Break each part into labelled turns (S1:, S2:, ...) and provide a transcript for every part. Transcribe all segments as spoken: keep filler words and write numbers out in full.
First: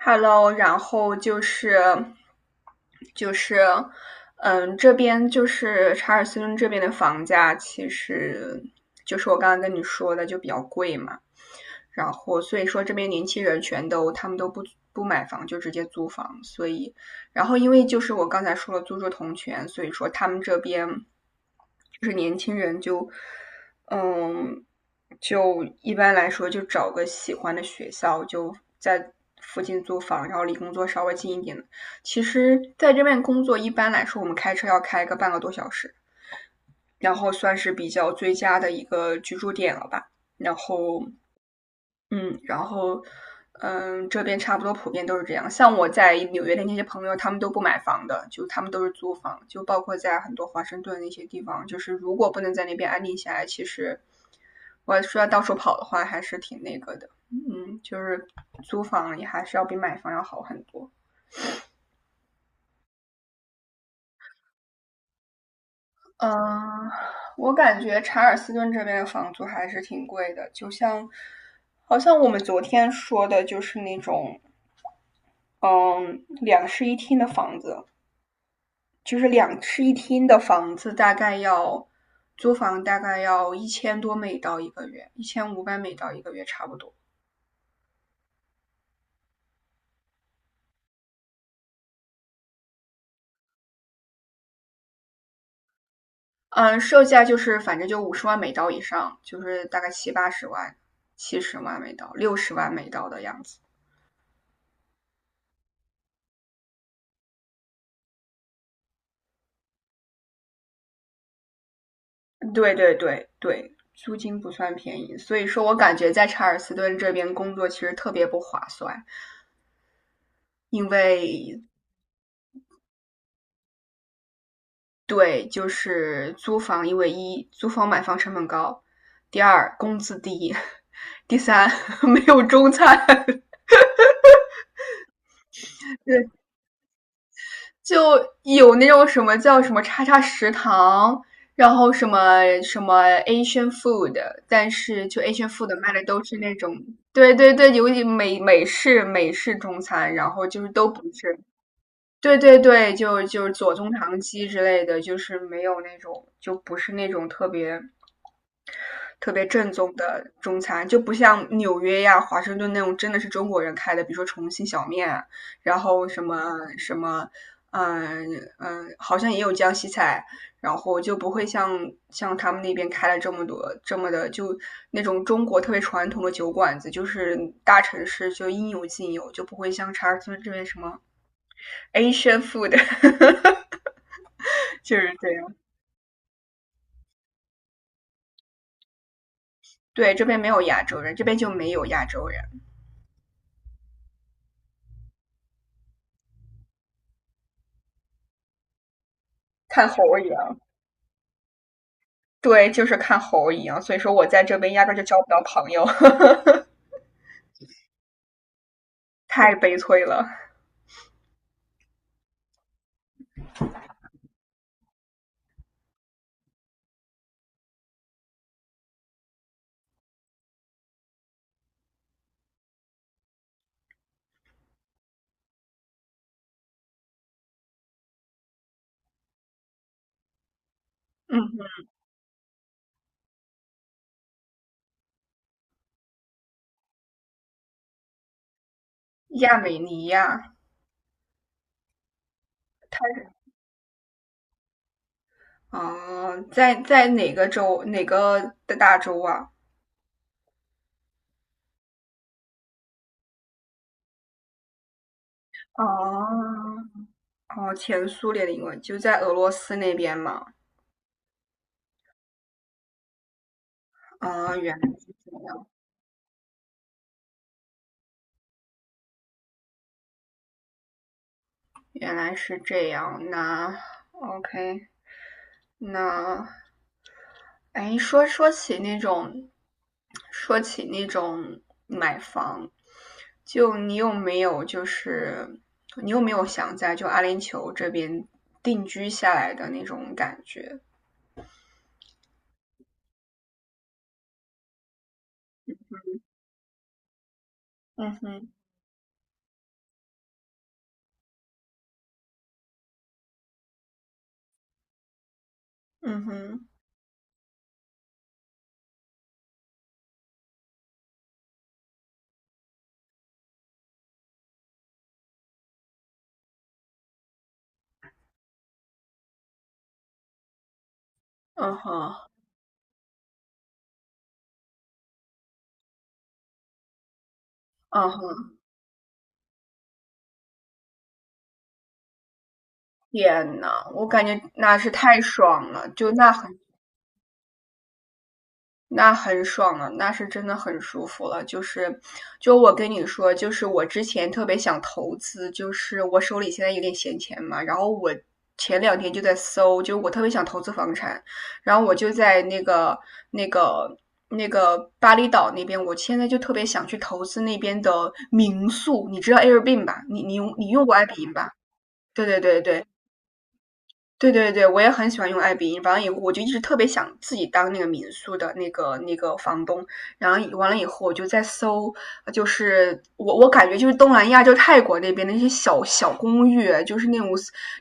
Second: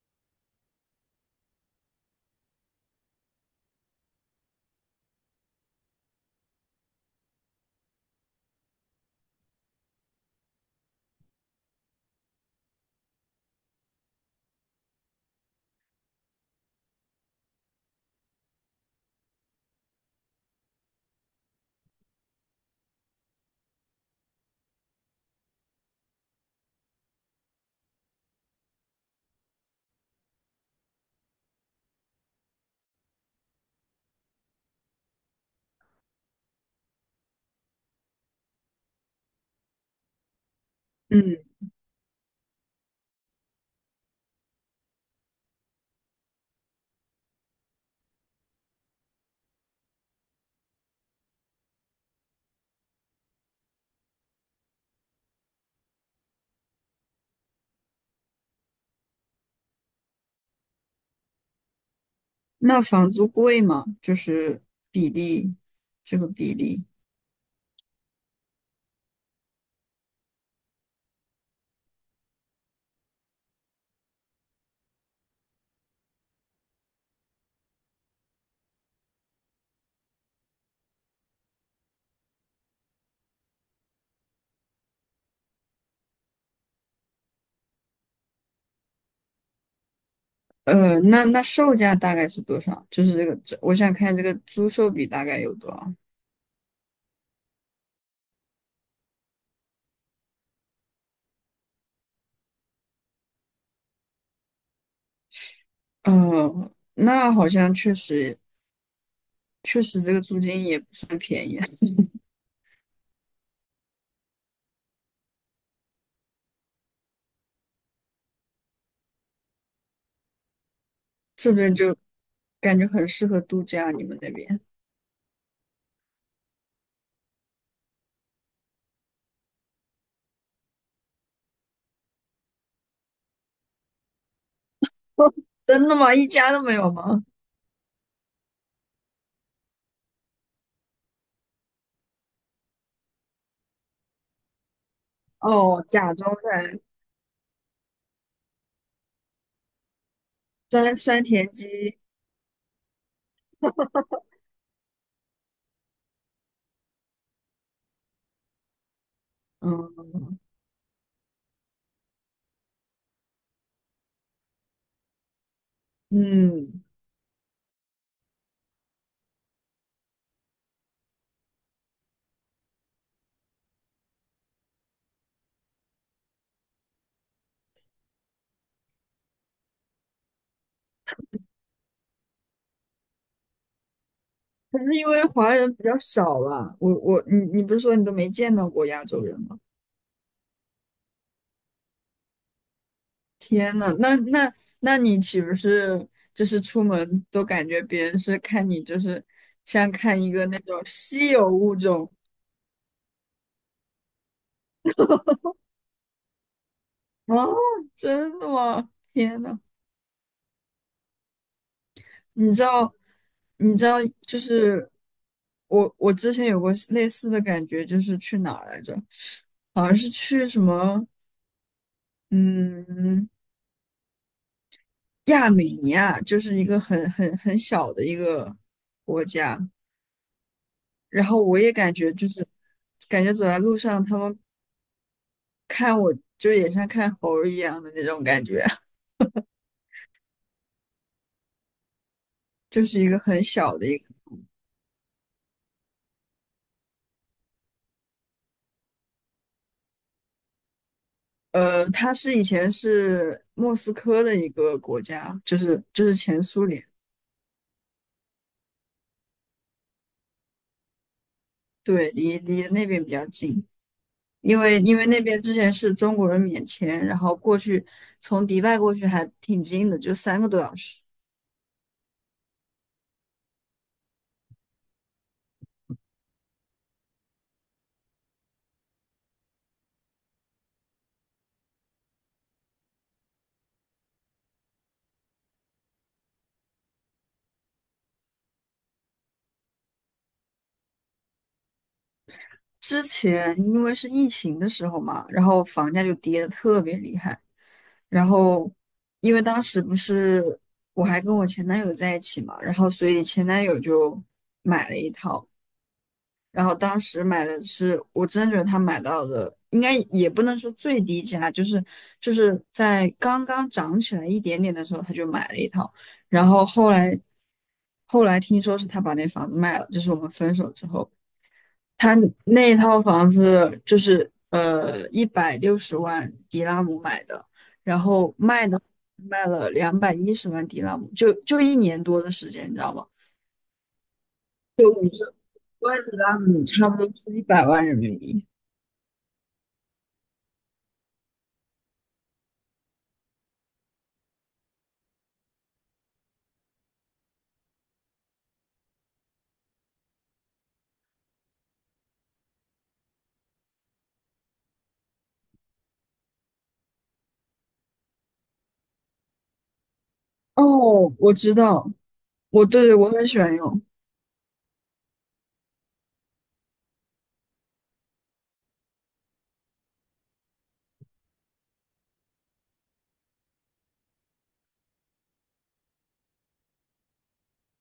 S1: Hello，然后就是就是嗯，这边就是查尔斯顿这边的房价，其实就是我刚刚跟你说的就比较贵嘛。然后所以说这边年轻人全都他们都不不买房，就直接租房，所以然后因为就是我刚才说了租住同权，所以说他们这边就是年轻人就嗯就一般来说就找个喜欢的学校就在附近租房，然后离工作稍微近一点的。其实，在这边工作一般来说，我们开车要开个半个多小时，然后算是比较最佳的一个居住点了吧。然后
S2: 嗯，
S1: 嗯，然后，嗯，这边差不多普遍都是这样。像我在纽约的那些朋友，他们都不买房的，就他们都是租房，就包括在很多华盛顿那些地方，就是如果不能在那边安定下来，其实我需要到处跑的话，还是挺那个的。嗯，就是租房也还是要比买房要好很多。
S2: 那房租贵吗？就是比例，这个比例，
S1: 嗯，我感觉查尔斯顿这边的房租还是挺贵的，就像好像我们昨天说的，就是那种嗯两室一厅的房子，就是两室一厅的房子，大概要租房大概要一千多美刀一个月，一千五百美刀一个月差不多。
S2: 呃，那那售价大概是多少？就是这个，这我想看这个租售比大概有多少？
S1: 嗯，售价就是反正就五十万美刀以上，就是大概七八十万、七十万美刀、六十万美刀的样子。
S2: 呃，那好像确实确实这个租金也不算便宜，
S1: 对对对对，租金不算便宜，所以说我感觉在查尔斯顿这边工作其实特别不划算，因
S2: 这
S1: 为
S2: 边感觉很适合度假，你们那边？
S1: 对，就是租房，因为一租房买房成本高，第二工资低，第三 没有中餐，
S2: 真的吗？一家都没有吗？
S1: 就有那种什么叫什么叉叉食堂，然后什么什么 Asian food，但是就 Asian food
S2: 哦，
S1: 卖的
S2: 假
S1: 都
S2: 装
S1: 是那种，
S2: 的
S1: 对对对，有一美美式美式中餐，然后就是都
S2: 酸
S1: 不
S2: 酸
S1: 是。
S2: 甜鸡，
S1: 对对对，就就是左宗棠鸡之类的，就是没有那种，就不是那种特别特别正宗的
S2: 嗯
S1: 中餐，就不像纽约呀、华盛顿那种真的是中国人开的，比如说重庆小面啊，然后什么
S2: 嗯，
S1: 什么，嗯嗯，好像也有江西菜，然后就不会像像他们那边开了这么多这么的，就那种中国特别传统的酒馆子，就是大城市就应有尽有，就不会像查尔斯这边什么 Asian food，
S2: 可 是
S1: 就
S2: 因
S1: 是
S2: 为
S1: 这样。
S2: 华人比较少吧，我我你你不是说你都没见到过亚洲人吗？
S1: 对，这边没有亚洲人，这边就没有亚洲人，
S2: 天呐，那那那你岂不是就是出门都感觉别人是看你就是
S1: 看
S2: 像
S1: 猴
S2: 看
S1: 一
S2: 一个那
S1: 样。
S2: 种稀有物种
S1: 对，就是看猴一样，所以说我在这边压根儿就交不到朋友，
S2: 啊？真的吗？天
S1: 太
S2: 呐，
S1: 悲催了。
S2: 你知道你知道就是我我之前有过类似的感觉，就是去哪儿来着？好像是去什么嗯。亚美尼亚就是一个很很很小的一个国家，然后我
S1: 嗯，
S2: 也感觉就是感觉走在路上，他们看我就也像看猴儿一样的那种感觉，
S1: 亚美尼亚，
S2: 就是
S1: 它
S2: 一个很小的一个
S1: 哦，呃在在哪个州？哪个的大洲啊？
S2: 呃，它是以前是莫斯科的一个国家，就是就是前苏
S1: 哦
S2: 联，
S1: 哦，前苏联的英文就在俄罗斯那边嘛。
S2: 对，离离那边比较近，
S1: 啊、
S2: 因
S1: 原
S2: 为
S1: 来
S2: 因为
S1: 是
S2: 那
S1: 这
S2: 边之
S1: 样
S2: 前是中国人免签，然后过去从迪拜过去还挺近的，就三个多小时。
S1: 原来是这样，那 OK，那，哎，说说起那种，说起那种买房，就你有没有就是你有没有想在就阿联酋这边定居下来的那种感觉？
S2: 之前因为是疫情的时候嘛，然后房价就跌得特别厉害。
S1: 嗯
S2: 然
S1: 哼，
S2: 后因为当时不是我还跟我前男友在一起嘛，然后所以前男友就买了一套。
S1: 嗯
S2: 然
S1: 哼，
S2: 后当时买的是，我真的觉得他买到的应该也不能说最低价，就是就是在刚刚涨起来一点点的时候他就买了一套。然后后来后来听说是他把那房子卖了，就是我们分手之后。
S1: 嗯哼，
S2: 他那套房子就是呃一百六十万迪拉姆买的，然
S1: 嗯
S2: 后
S1: 哼，
S2: 卖的卖了两百一十万迪拉姆，就就一年多的时间，你知道吗？
S1: 天呐，我感觉那是太爽
S2: 一
S1: 了，
S2: 万
S1: 就
S2: 迪
S1: 那
S2: 拉
S1: 很。
S2: 姆差不多是一百万人民币。
S1: 那很爽了，那是真的很舒服了。就是，就我跟你说，就是我之前特别想投资，就是我手里现在有点闲钱嘛，然后我前两天就在搜，就我特别想投资房产，然后我就在那个那个那个巴厘岛那边，我现在就特别想去投资那边的民宿，你知道 Airbnb 吧？你你用你用过
S2: 哦，
S1: Airbnb
S2: 我
S1: 吧？
S2: 知道，
S1: 对对对
S2: 我对
S1: 对，
S2: 对，我很喜欢用，
S1: 对对对，我也很喜欢用爱彼迎。完了以后，我就一直特别想自己当那个民宿的那个那个房东。然后以完了以后，我就在搜，就是我我感觉就是东南亚，就是泰国那边的那些小小公寓，就是那种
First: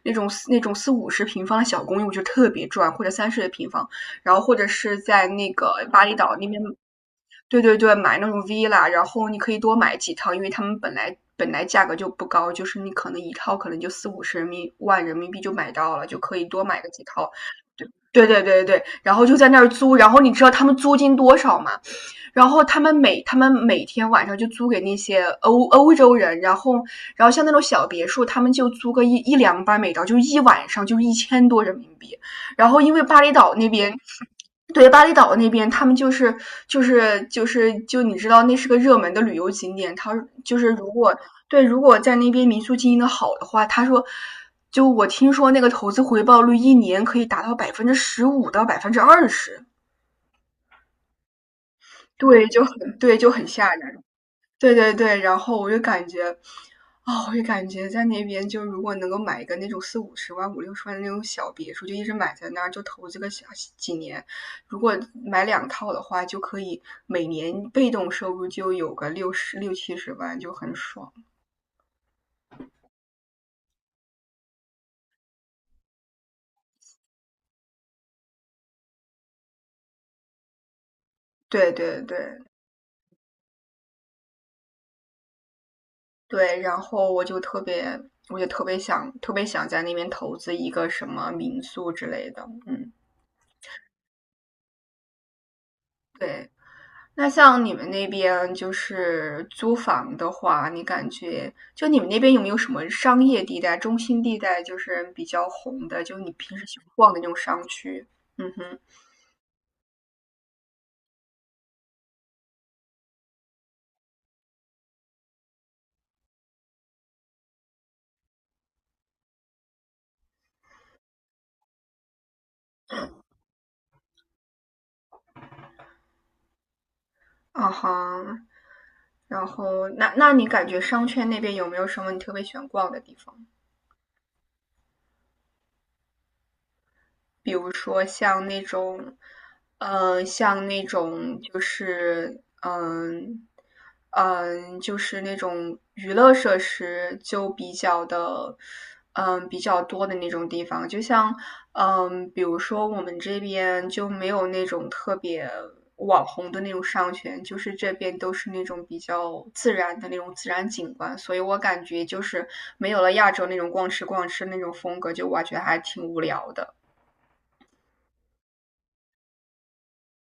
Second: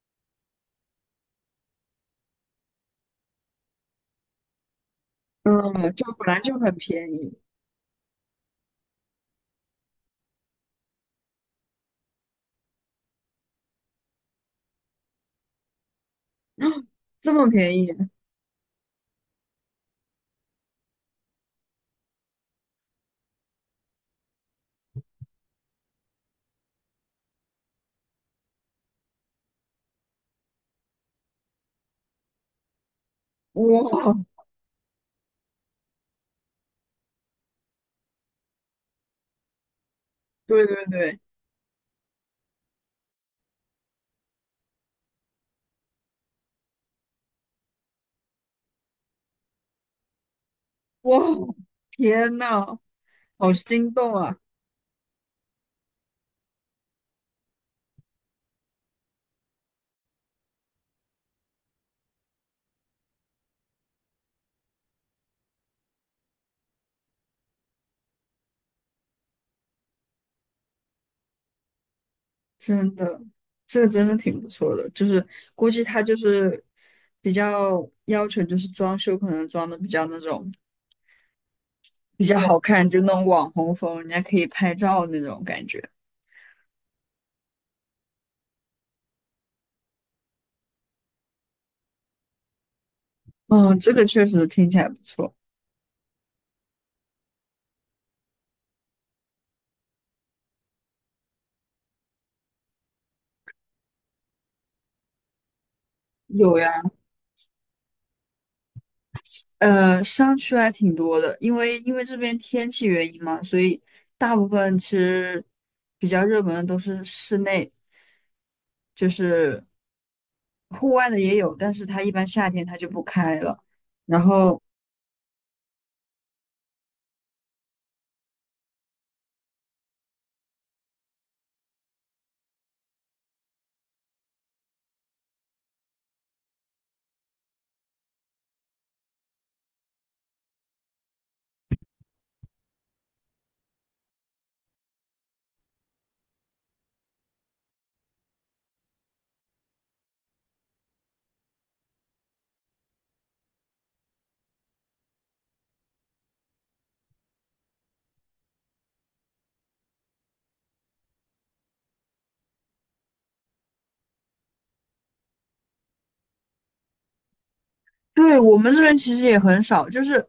S1: 那种那种四五十平方的小公寓，我就特别赚，或者三十的平方。然后或者是在那个
S2: 嗯，
S1: 巴
S2: 就
S1: 厘
S2: 本
S1: 岛
S2: 来
S1: 那
S2: 就
S1: 边
S2: 很便宜，
S1: 对对对，买那种 villa，然后你可以多买几套，因为他们本来本来价格就不高，就是你可能一套可能就四五十人民万人民币就买到了，就可以多买个几 套。
S2: 这么便宜，
S1: 对对对对，然后就在那儿租，然后你知道他们租金多少吗？然后他们每他们每天晚上就租给那些欧欧洲人，然后然后像那种小别墅，他们就租个一一两百美刀，就一晚上就一千多人民币。然后因为巴厘岛那边
S2: 哇，
S1: 对，巴厘岛那边，他们就是就是就是就你知道，那是个热门的旅游景点。他就
S2: 对
S1: 是如
S2: 对
S1: 果
S2: 对，
S1: 对，如果在那边民宿经营的好的话，他说，就我听说那个投资回报率一年可以达到百分之十五到百分之二十，
S2: 哇，天
S1: 对，就
S2: 呐，
S1: 很对，就很
S2: 好
S1: 吓
S2: 心
S1: 人。
S2: 动啊！
S1: 对对对，然后我就感觉，哦，我就感觉在那边，就如果能够买一个那种四五十万、五六十万的那种小别墅，就一直买在那儿，就投资个小几年。如果买两套的话，就可以每年被动收入就有个六十六七十万，就很爽。
S2: 真的，这个真的挺不错的，就是估计他就是比较要求，就是装修可能装的比较那种
S1: 对对对
S2: 比较好看，就那种网红风，人家可以拍照那种感觉。
S1: 对，然后我就特别，我就特别想，特别想在那边投资一个什么民宿之类的。嗯，
S2: 嗯，这个确实听起来不错。
S1: 对。那像你们那边就是租房的话，你感觉就你们那边有没有什么商业地带、中心地带，就是比较红的，就你平
S2: 有
S1: 时喜
S2: 呀，
S1: 欢逛的那种商区？嗯哼，
S2: 呃，商区还挺多的，因为因为这边天气原因嘛，所以大部分其实比较热门的都是室内，就是户外的也有，但是它一般夏天它就不开了。然后
S1: 啊哈，然后那那你感觉商圈那边有没有什么你特别喜欢逛的地方？比如说像那种，嗯，像那种就是，嗯嗯，就是那种娱乐设施就比较的，嗯，比较多的那种地方。就像，嗯，比如说我们这边就没有那种特别网红的那种商圈，就是这边都是那种比较自然的那种自然景观，所以我感觉就是没有了亚洲那种逛吃逛吃那种风格，就我觉得还挺无聊的。
S2: 对，我们这边其实也很少，就是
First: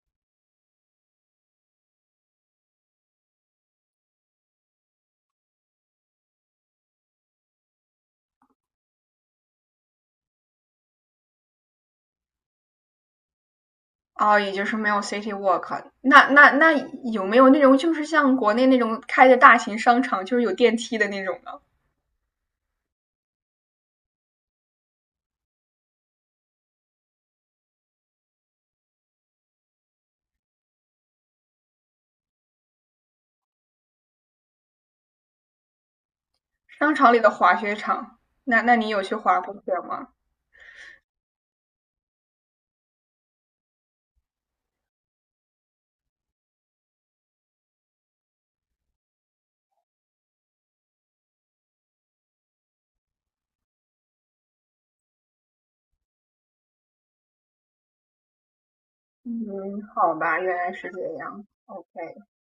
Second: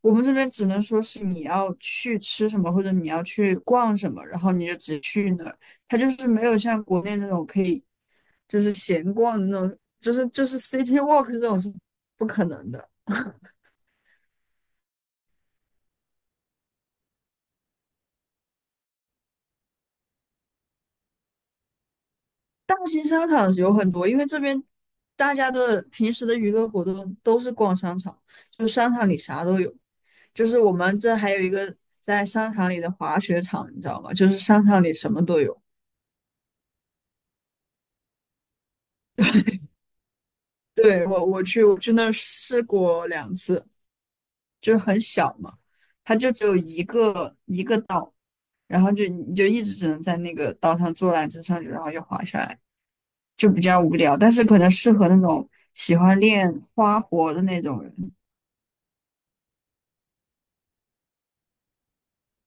S2: 我们这边只能说是你要去吃什么，或者你要去逛什么，然后你就只去那儿。它就是没有像国内那种可以就是闲逛的那种，就是就是 city walk 这种是不可能的。
S1: 哦，也就是没有 City Walk。那那那有没有那种就是像国内那种开的大型商场，就是有电梯的那种呢？
S2: 大型商场有很多，因为这边大家的平时的娱乐活动都是逛商场，就是商场里啥都有。就是我们这还有一个在商场里的滑雪场，你知道吗？就是商场里什么都有。
S1: 商场里的滑雪场，那那你有去滑过雪吗？
S2: 对，我我去我去那儿试过两次，就是很小嘛，它就只有一个一个岛，然后就你就一直只能在那个岛上坐缆车上去，然后又滑下来，就比较无聊。但是可能适合那种喜欢练花活的那种人。
S1: 嗯，好吧，原来是这样。OK。